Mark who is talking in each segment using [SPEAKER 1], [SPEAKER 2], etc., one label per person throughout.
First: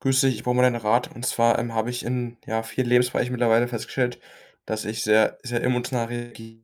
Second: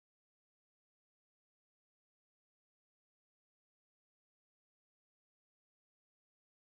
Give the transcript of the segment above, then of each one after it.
[SPEAKER 1] Grüß dich, ich brauche mal deinen Rat. Und zwar, habe ich in, ja, vielen Lebensbereichen mittlerweile festgestellt, dass ich sehr, sehr emotional reagiere.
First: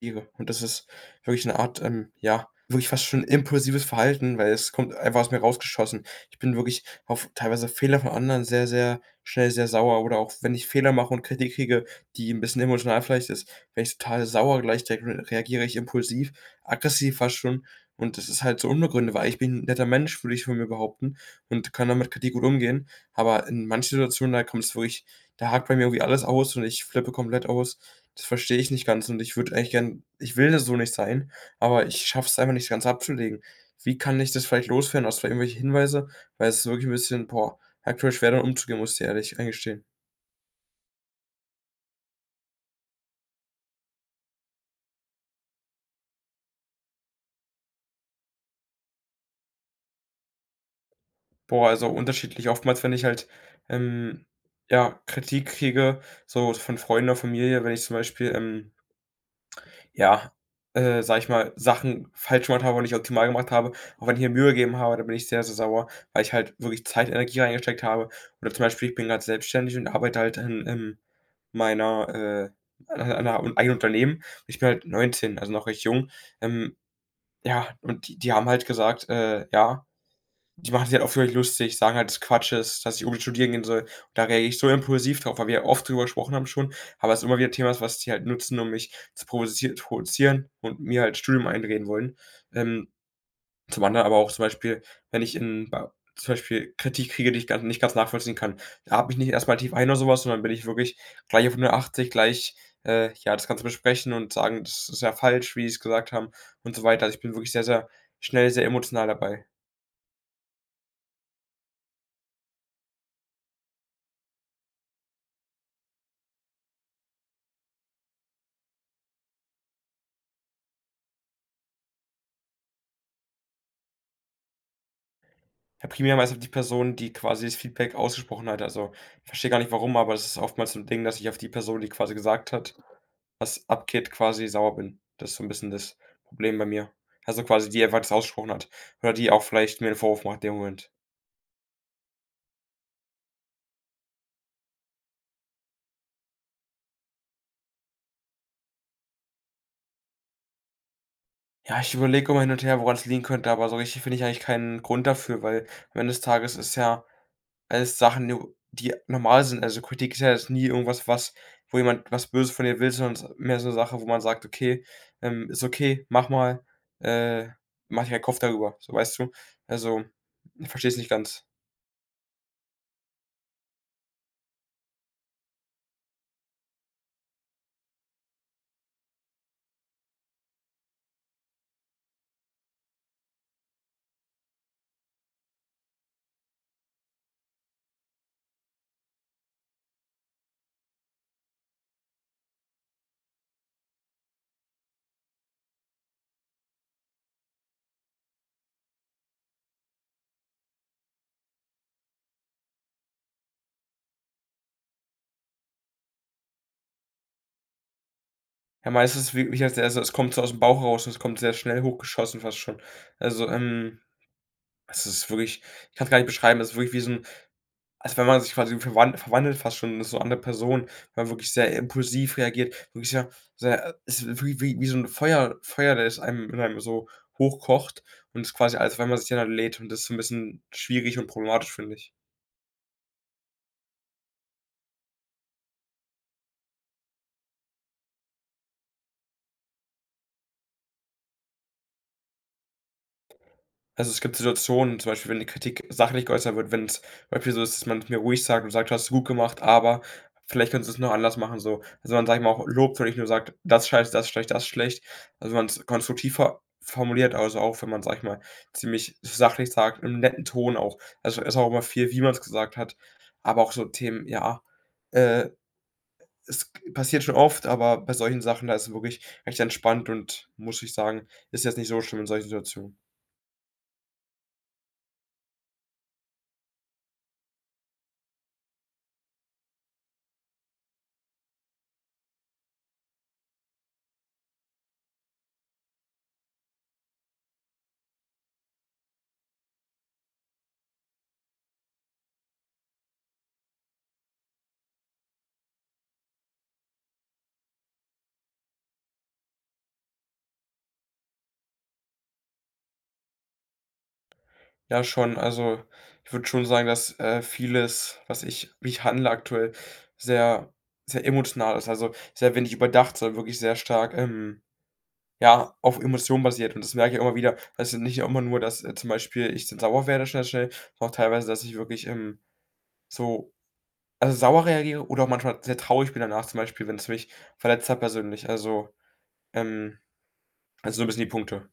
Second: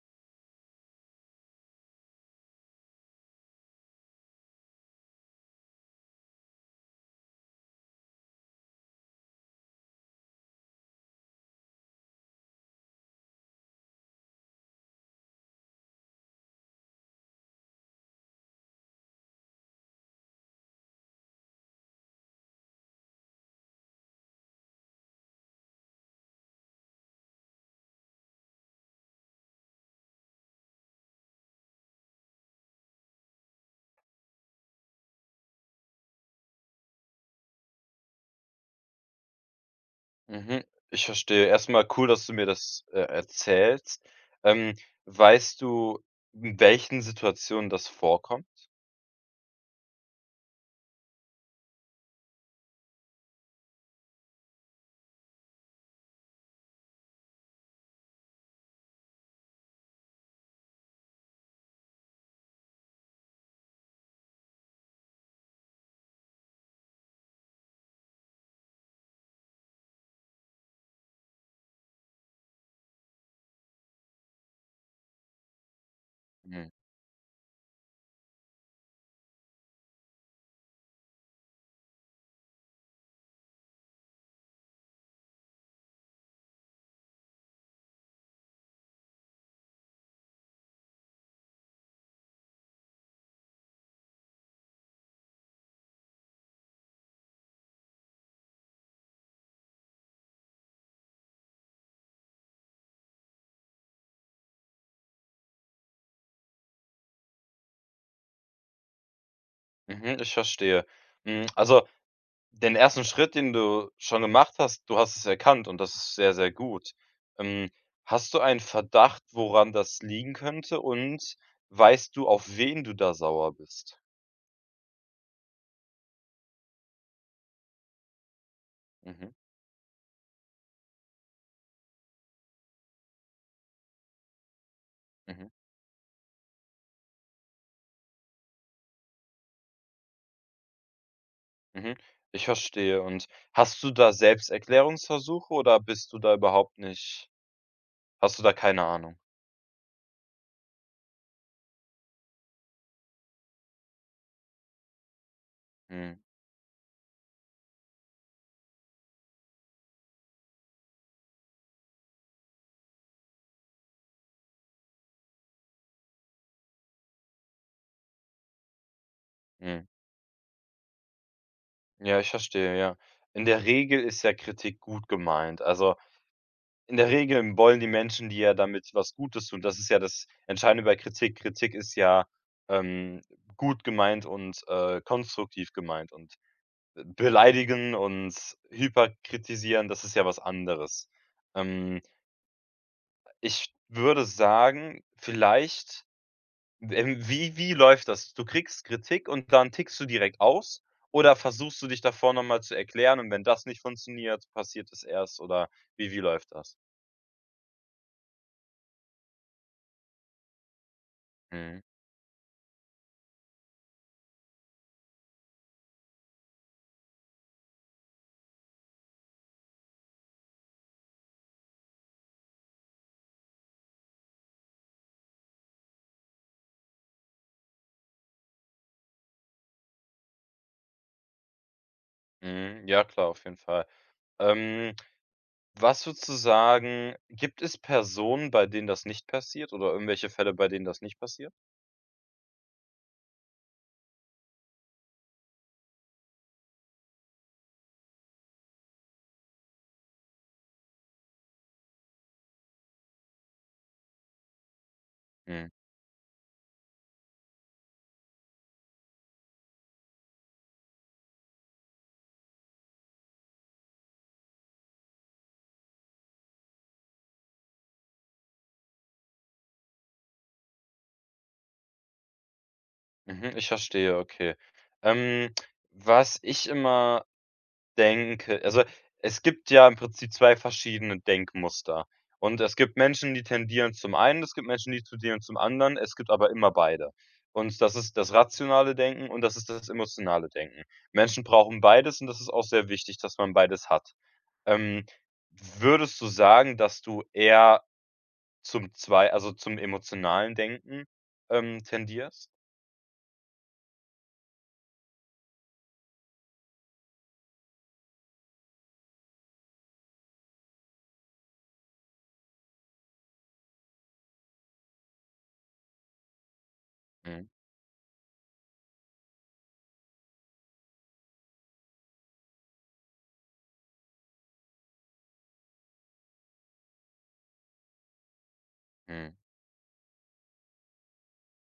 [SPEAKER 1] Tiere. Und das ist wirklich eine Art, ja, wirklich fast schon impulsives Verhalten, weil es kommt einfach aus mir rausgeschossen. Ich bin wirklich auf teilweise Fehler von anderen sehr, sehr schnell sehr sauer, oder auch wenn ich Fehler mache und Kritik kriege, die ein bisschen emotional vielleicht ist, werde ich total sauer gleich, direkt re reagiere ich impulsiv, aggressiv fast schon. Und das ist halt so unbegründet, weil ich bin 'n netter Mensch, würde ich von mir behaupten, und kann damit Kritik gut umgehen. Aber in manchen Situationen, da kommt es wirklich, da hakt bei mir irgendwie alles aus und ich flippe komplett aus. Das verstehe ich nicht ganz, und ich würde eigentlich gern, ich will so nicht sein, aber ich schaffe es einfach nicht ganz abzulegen. Wie kann ich das vielleicht loswerden? Hast du da irgendwelche Hinweise? Weil es ist wirklich ein bisschen, boah, aktuell schwer damit umzugehen, muss ich dir ehrlich eingestehen.
[SPEAKER 2] Mhm, ich verstehe. Erst mal cool, dass du mir das, erzählst. Ähm, Weißt du, in welchen Situationen das vorkommt?
[SPEAKER 1] Boah, also unterschiedlich. Oftmals, wenn ich halt, ähm, ja, Kritik kriege, so von Freunden oder Familie, wenn ich zum Beispiel, ja, sage ich mal, Sachen falsch gemacht habe und nicht optimal gemacht habe. Auch wenn ich mir Mühe gegeben habe, da bin ich sehr, sehr sauer, weil ich halt wirklich Zeit, Energie reingesteckt habe. Oder zum Beispiel, ich bin gerade selbstständig und arbeite halt in, meiner, an einer, an 'ner eigenen Unternehmen. Ich bin halt 19, also noch recht jung.
[SPEAKER 2] Mhm,
[SPEAKER 1] Ähm, ja, und die haben halt gesagt, ja, die machen sich halt oft über mich lustig, sagen halt, dass Quatsch ist, dass ich unbedingt studieren gehen soll. Da reagiere ich so impulsiv drauf, weil wir oft drüber gesprochen haben schon, aber es immer wieder Thema ist, was die halt nutzen, um mich zu provozieren und mir halt Studium einreden wollen. Ähm, zum anderen aber auch zum Beispiel, wenn ich in ba zum Beispiel Kritik kriege, die ich ganz nicht ganz nachvollziehen kann. Da atme ich nicht erst mal tief ein oder sowas, sondern bin ich wirklich gleich auf 180, gleich, ja, das Ganze besprechen und sagen: „Das ist ja falsch, wie sie es gesagt haben" und so weiter. Also, ich bin wirklich sehr, sehr schnell, sehr emotional dabei.
[SPEAKER 2] mhm, ich verstehe. Also, den ersten Schritt, den du schon gemacht hast, du hast es erkannt und das ist sehr, sehr gut. Ähm, Hast du einen Verdacht, woran das liegen könnte, und weißt du, auf wen du da sauer bist?
[SPEAKER 1] Ja, primär meistens die Person, die quasi das Feedback ausgesprochen hat. Also, ich
[SPEAKER 2] Mhm,
[SPEAKER 1] verstehe gar nicht warum, aber das ist oftmals so 'n Ding, dass ich auf die Person, die quasi gesagt hat, was abgeht, quasi sauer bin. Das ist so 'n
[SPEAKER 2] mhm,
[SPEAKER 1] bisschen das Problem bei mir. Also, quasi die einfach das ausgesprochen hat, oder die auch vielleicht mir 'nen Vorwurf macht in dem Moment.
[SPEAKER 2] mhm. Ich verstehe. Und hast du da Selbsterklärungsversuche oder bist du da überhaupt nicht? Hast du da keine Ahnung?
[SPEAKER 1] Ja, ich überlege immer hin und her, woran's liegen könnte, aber so richtig finde ich eigentlich keinen Grund dafür, weil am Ende
[SPEAKER 2] Mhm,
[SPEAKER 1] des Tages ist ja als Sachen, nu die normal sind. Also, Kritik ist ja jetzt nie irgendwas, was, wo jemand was Böses von dir will, sondern es ist mehr so eine Sache, wo man sagt: „Okay, ist okay, mach mal, äh, mach dir keinen Kopf darüber", so, weißt du?
[SPEAKER 2] mhm.
[SPEAKER 1] Also, ich verstehe es nicht ganz.
[SPEAKER 2] Ja, ich verstehe, ja. In der Regel ist ja Kritik gut gemeint. Also, in der Regel wollen die Menschen die ja damit was Gutes tun. Das ist ja das Entscheidende bei Kritik. Kritik ist ja, ähm, gut gemeint und, konstruktiv gemeint und beleidigen und hyperkritisieren, das ist ja was anderes. Ähm, Ich würde sagen, vielleicht. Wie läuft das? Du kriegst Kritik und dann tickst du direkt aus, oder versuchst du dich davor noch mal zu erklären, und wenn das nicht funktioniert, passiert es erst? Oder wie läuft das?
[SPEAKER 1] Ja, meistens wirklich als also, es kommt so aus dem Bauch raus und es kommt sehr
[SPEAKER 2] Mhm,
[SPEAKER 1] schnell hochgeschossen fast schon. Also, es ist wirklich, ich kann's gar nicht beschreiben, es ist wirklich wie so 'n. Also, wenn man sich quasi verwandelt fast schon in so 'ne andere Person, wenn man wirklich sehr impulsiv reagiert, wirklich sehr, sehr ist wie so 'n Feuer, Feuer, das einem in einem so hochkocht und ist quasi als wenn man sich dann lädt, und das ist so 'n bisschen schwierig und problematisch, finde ich.
[SPEAKER 2] mhm, ja klar, auf jeden Fall. Ähm, was würdest du sagen, gibt es Personen, bei denen das nicht passiert, oder irgendwelche Fälle, bei denen das nicht passiert?
[SPEAKER 1] Also, es gibt Situationen, zum Beispiel, wenn die Kritik sachlich geäußert wird, wenn's zum Beispiel so ist, dass man mir ruhig sagt und sagt: „Hast du gut gemacht, aber vielleicht könntest es noch anders machen", so. Also, man, sage ich mal, auch lobt und nicht nur sagt: „Das scheiße, das schlecht, das schlecht." Also, wenn man
[SPEAKER 2] Mhm,
[SPEAKER 1] es konstruktiv ver formuliert, also auch wenn man, sage ich mal, ziemlich sachlich sagt, im netten Ton auch. Also, es ist auch immer viel, wie man es gesagt hat, aber auch so Themen, ja, äh, es g passiert schon oft, aber bei solchen Sachen, da ist es wirklich recht entspannt, und muss ich sagen, ist jetzt nicht so schlimm in solchen Situationen.
[SPEAKER 2] mhm, ich verstehe, okay. Ähm, was ich immer denke, also, es gibt ja im Prinzip 2 verschiedene Denkmuster. Und es gibt Menschen, die tendieren zum einen, es gibt Menschen, die tendieren zum anderen, es gibt aber immer beide. Und das ist das rationale Denken und das ist das emotionale Denken. Menschen brauchen beides und das ist auch sehr wichtig, dass man beides hat. Ähm, würdest du sagen, dass du eher zum zwei, also, zum emotionalen Denken, tendierst?
[SPEAKER 1] Ja, schon. Also, ich würde schon sagen, dass, vieles, was ich wie ich handle aktuell, sehr, sehr emotional ist, also sehr wenig überdacht, sondern wirklich sehr stark, ja, auf Emotionen basiert, und das merke ich immer
[SPEAKER 2] Mhm,
[SPEAKER 1] wieder. Also, nicht immer nur, dass, zum Beispiel ich dann sauer werde, schnell, schnell, sondern auch teilweise, dass ich wirklich, so, also, sauer reagiere oder auch manchmal sehr traurig bin danach, zum Beispiel, wenn es mich verletzt hat persönlich.
[SPEAKER 2] mhm.
[SPEAKER 1] Ähm also, so ein bisschen die Punkte.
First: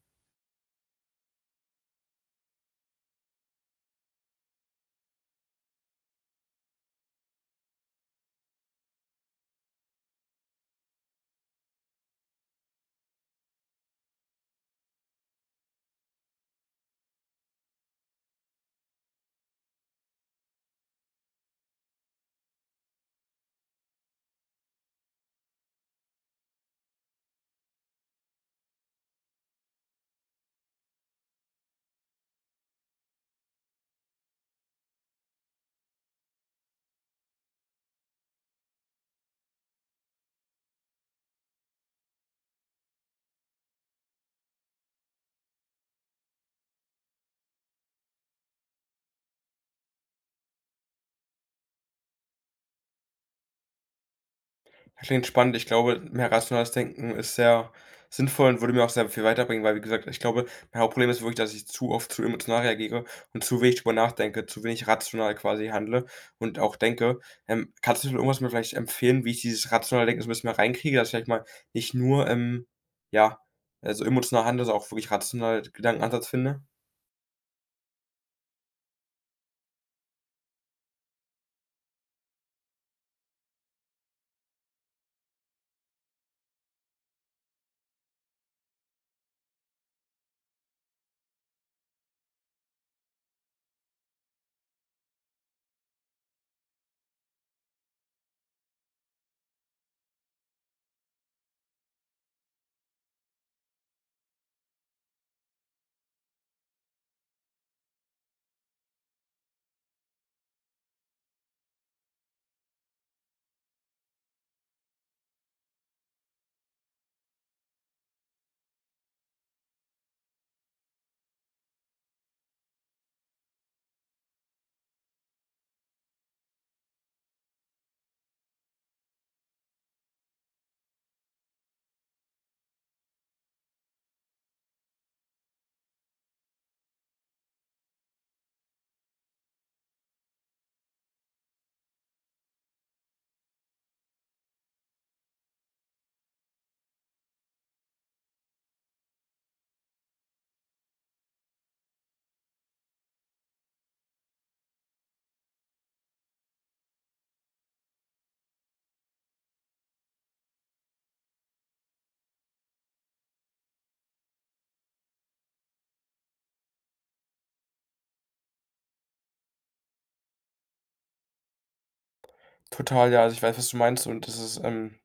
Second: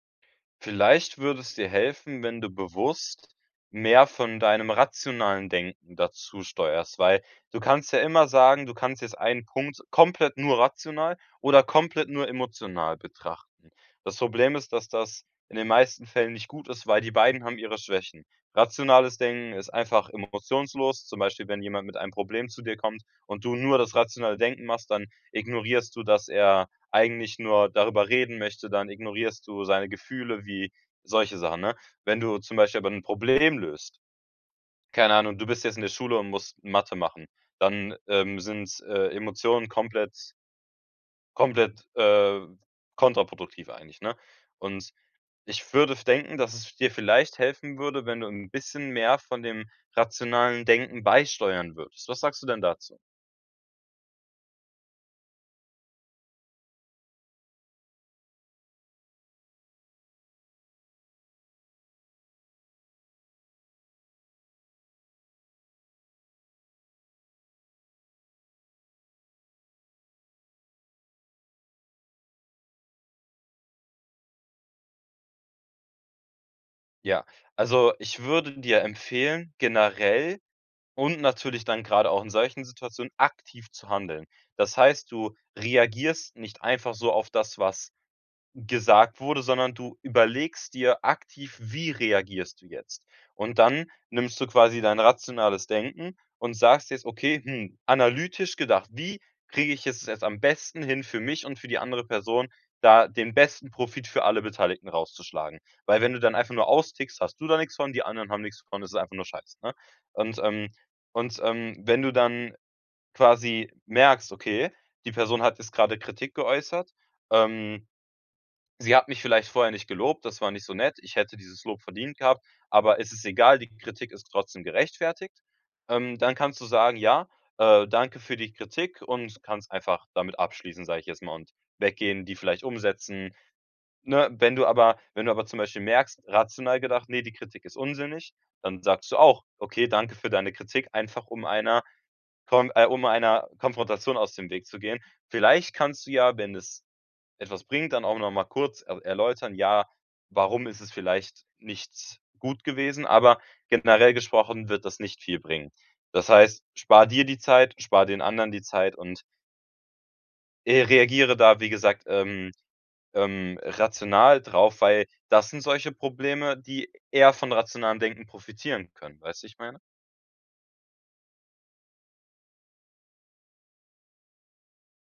[SPEAKER 2] Vielleicht würde es dir helfen, wenn du bewusst mehr von deinem rationalen Denken dazu steuerst, weil du kannst ja immer sagen, du kannst jetzt einen Punkt komplett nur rational oder komplett nur emotional betrachten. Das Problem ist, dass das in den meisten Fällen nicht gut ist, weil die beiden haben ihre Schwächen. Rationales Denken ist einfach emotionslos. Zum Beispiel, wenn jemand mit einem Problem zu dir kommt und du nur das rationale Denken machst, dann ignorierst du, dass er eigentlich nur darüber reden möchte, dann ignorierst du seine Gefühle wie solche Sachen, ne? Wenn du zum Beispiel aber 'n Problem löst, keine Ahnung, du bist jetzt in der Schule und musst Mathe machen, dann, sind, Emotionen komplett komplett, äh, kontraproduktiv eigentlich, ne? Und ich würde f denken, dass es dir vielleicht helfen würde, wenn du 'n bisschen mehr von dem rationalen Denken beisteuern würdest. Was sagst du denn dazu?
[SPEAKER 1] Ja, klingt spannend. Ich glaube, mehr rationales Denken ist sehr sinnvoll und würde mir auch sehr viel weiterbringen, weil, wie gesagt, ich glaube, mein Hauptproblem ist wirklich, dass ich zu oft zu emotional reagiere und zu wenig drüber nachdenke, zu wenig rational quasi handle und auch denke. Kannst du irgendwas mir vielleicht empfehlen, wie ich dieses rationale Denken so ein bisschen mehr reinkriege, dass ich vielleicht mal nicht nur, ja, also, emotional handle, sondern auch wirklich rational Gedankenansatz finde?
[SPEAKER 2] Ja, also, ich würde dir empfehlen, generell. Und natürlich dann gerade auch in solchen Situationen aktiv zu handeln. Das heißt, du reagierst nicht einfach so auf das, was gesagt wurde, sondern du überlegst dir aktiv: „Wie reagierst du jetzt?“ Und dann nimmst du quasi dein rationales Denken und sagst jetzt: „Okay, hm, analytisch gedacht, wie kriege ich es jetzt am besten hin für mich und für die andere Person, da den besten Profit für alle Beteiligten rauszuschlagen?“ Weil wenn du dann einfach nur austickst, hast du da nichts von, die anderen haben nichts von, das ist einfach nur Scheiße, ne? Und, ähm und, wenn du dann quasi merkst: „Okay, die Person hat jetzt gerade Kritik geäußert, ähm“ Sie hat mich vielleicht vorher nicht gelobt, das war nicht so nett. Ich hätte dieses Lob verdient gehabt, aber es ist egal, die Kritik ist trotzdem gerechtfertigt. Dann kannst du sagen: „Ja, danke für die Kritik“ und kannst einfach damit abschließen, sage ich jetzt mal, und weggehen, die vielleicht umsetzen, ne? Wenn du aber zum Beispiel merkst, rational gedacht: nee, die Kritik ist unsinnig“, dann sagst du auch: „Okay, danke für deine Kritik“, einfach um einer Kon um einer Konfrontation aus dem Weg zu gehen. Vielleicht kannst du ja, wenn es etwas bringt, dann auch noch mal kurz er erläutern, ja, warum ist es vielleicht nicht gut gewesen, aber generell gesprochen wird das nicht viel bringen. Das heißt, spar dir die Zeit, spar den anderen die Zeit und, reagiere da, wie gesagt, rational drauf, weil das sind solche Probleme, die eher von rationalem Denken profitieren können. Weißt du, ich meine?
[SPEAKER 1] Total, ja. Also, ich weiß, was du meinst, und das ist,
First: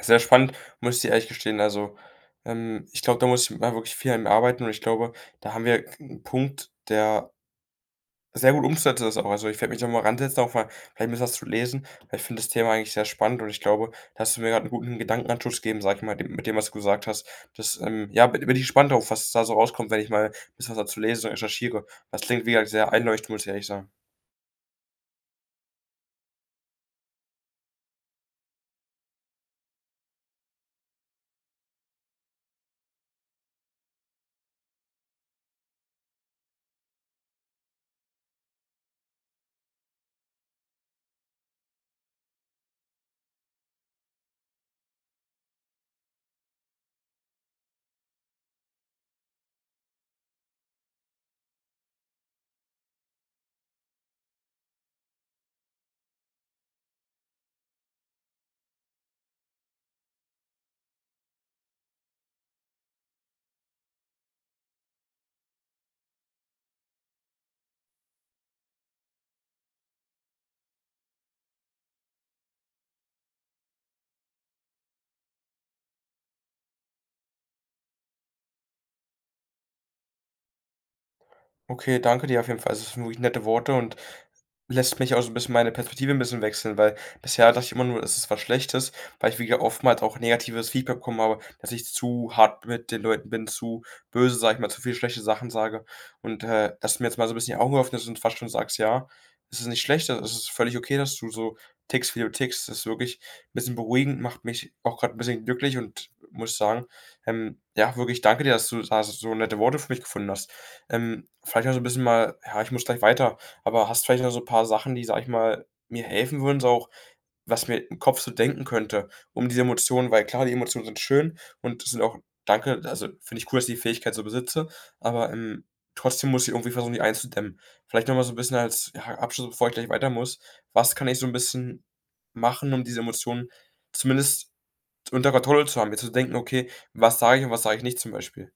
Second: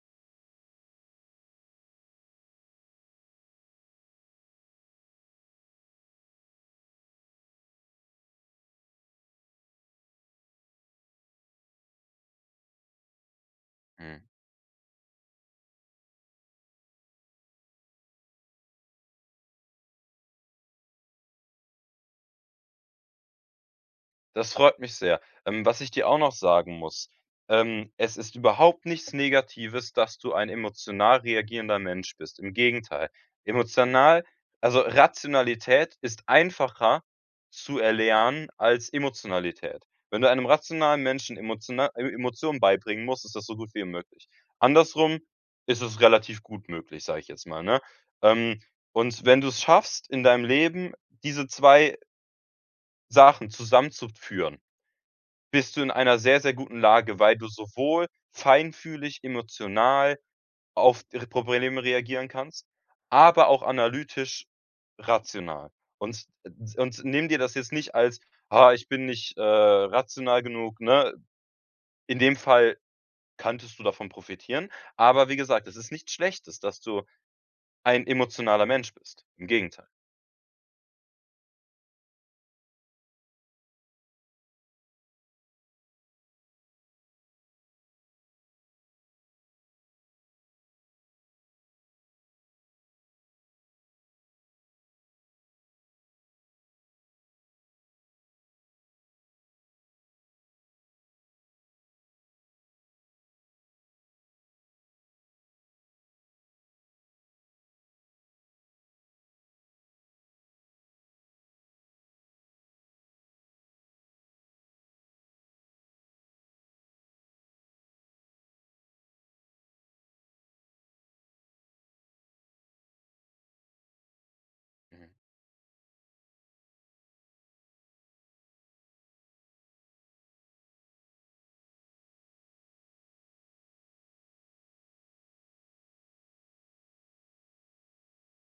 [SPEAKER 1] sehr spannend, muss ich dir ehrlich gestehen. Also, ich glaube, da muss ich mal wirklich viel an mir arbeiten, und ich glaube, da haben wir einen Punkt, der sehr gut umzusetzen ist auch. Also, ich werde mich da mal ransetzen, auch mal vielleicht ein bisschen was zu lesen, weil ich finde das Thema eigentlich sehr spannend, und ich glaube, da
[SPEAKER 2] Mhm.
[SPEAKER 1] hast du mir gerade einen guten Gedankenanstoß gegeben, sag ich mal, de mit dem, was du gesagt hast. Das, ja, bin ich gespannt drauf, was da so rauskommt, wenn ich mal ein bisschen was dazu lese und recherchiere. Das klingt, wie gesagt, sehr einleuchtend, muss ich ehrlich sagen.
[SPEAKER 2] Das freut mich sehr. Was ich dir auch noch sagen muss, es ist überhaupt nichts Negatives, dass du ein emotional reagierender Mensch bist. Im Gegenteil. Emotional, also Rationalität ist einfacher zu erlernen als Emotionalität. Wenn du einem rationalen Menschen emotionar E Emotionen beibringen musst, ist das so gut wie unmöglich. Andersrum ist es relativ gut möglich, sage ich jetzt mal, ne? Ähm, und wenn du es schaffst, in deinem Leben diese 2 Sachen zusammenzuführen, bist du in einer sehr, sehr guten Lage, weil du sowohl feinfühlig, emotional auf r Probleme reagieren kannst, aber auch analytisch rational. Und und nimm dir das jetzt nicht als: „Ah, ich bin nicht, rational genug“, ne? In dem Fall könntest du davon profitieren, aber wie gesagt, es ist nichts Schlechtes, dass du ein emotionaler Mensch bist. Im Gegenteil.
[SPEAKER 1] Okay, danke dir auf jeden Fall. Also, das sind wirklich nette Worte und lässt mich auch so ein bisschen meine Perspektive ein bisschen wechseln, weil bisher dachte ich immer nur, es ist was Schlechtes, weil ich wieder oftmals auch negatives Feedback bekommen habe, dass ich zu hart mit den Leuten bin, zu böse, sage ich mal, zu viele schlechte Sachen sage. Und, dass du mir jetzt mal so ein bisschen die Augen geöffnet und fast schon sagst: „Ja, es ist nicht schlecht, es ist völlig okay, dass du so tickst, wie du tickst." Das ist wirklich ein bisschen beruhigend, macht mich auch gerade ein bisschen glücklich, und muss sagen, ja, wirklich danke dir, dass du da so nette Worte für mich gefunden hast. Vielleicht auch so ein bisschen mal ja, ich muss gleich weiter, aber hast vielleicht noch so ein paar Sachen, die, sage ich mal, mir helfen würden, so auch was mir im Kopf so denken könnte, um diese Emotionen, weil klar, die Emotionen sind schön und das sind auch, danke, also, finde ich cool, dass ich die Fähigkeit so besitze,
[SPEAKER 2] Mhm.
[SPEAKER 1] aber, trotzdem muss ich irgendwie versuchen, die einzudämmen. Vielleicht noch mal so ein bisschen als, ja, Abschluss, bevor ich gleich weiter muss. Was kann ich so ein bisschen machen, um diese Emotionen zumindest unter Kontrolle zu haben, mir zu denken: „Okay, was sage ich und was sage ich nicht", zum Beispiel?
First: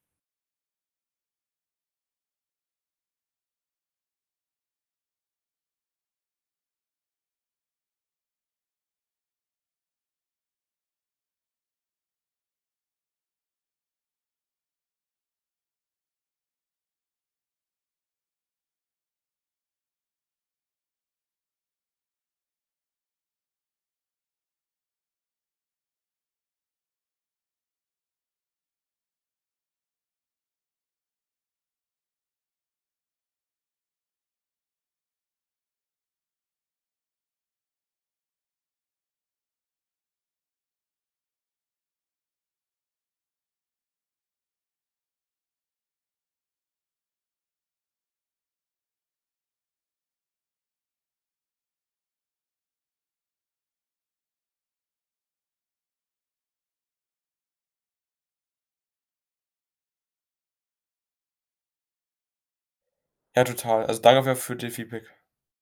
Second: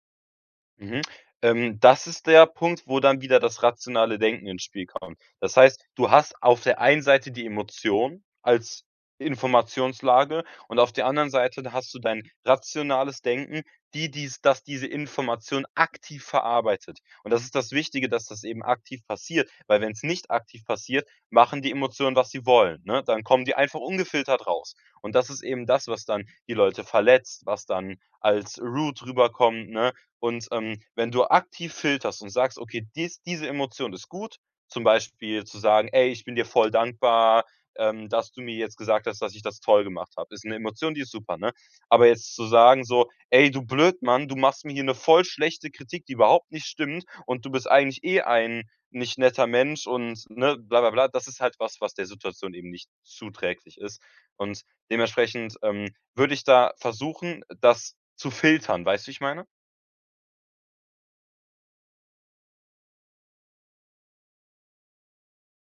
[SPEAKER 2] Mhm. Das ist der Punkt, wo dann wieder das rationale Denken ins Spiel kommt. Das heißt, du hast auf der einen Seite die Emotion als Informationslage und auf der anderen Seite hast du dein rationales Denken, die diese Information aktiv verarbeitet. Und das ist das Wichtige, dass das eben aktiv passiert, weil wenn es nicht aktiv passiert, machen die Emotionen, was sie wollen, ne? Dann kommen die einfach ungefiltert raus. Und das ist eben das, was dann die Leute verletzt, was dann als rude rüberkommt, ne? Und, wenn du aktiv filterst und sagst: „Okay, diese Emotion ist gut“, zum Beispiel zu sagen: „Ey, ich bin dir voll dankbar, dass du mir jetzt gesagt hast, dass ich das toll gemacht habe.“ Ist eine Emotion, die ist super, ne? Aber jetzt zu sagen so: „Ey, du Blödmann, du machst mir hier eine voll schlechte Kritik, die überhaupt nicht stimmt und du bist eigentlich eh ein nicht netter Mensch und ne, bla bla bla.“ Das ist halt was, was der Situation eben nicht zuträglich ist. Und dementsprechend, würde ich da versuchen, das zu filtern, weißt du, wie ich meine?
[SPEAKER 1] Ja, total. Also, danke auf jeden Fall für den Feedback.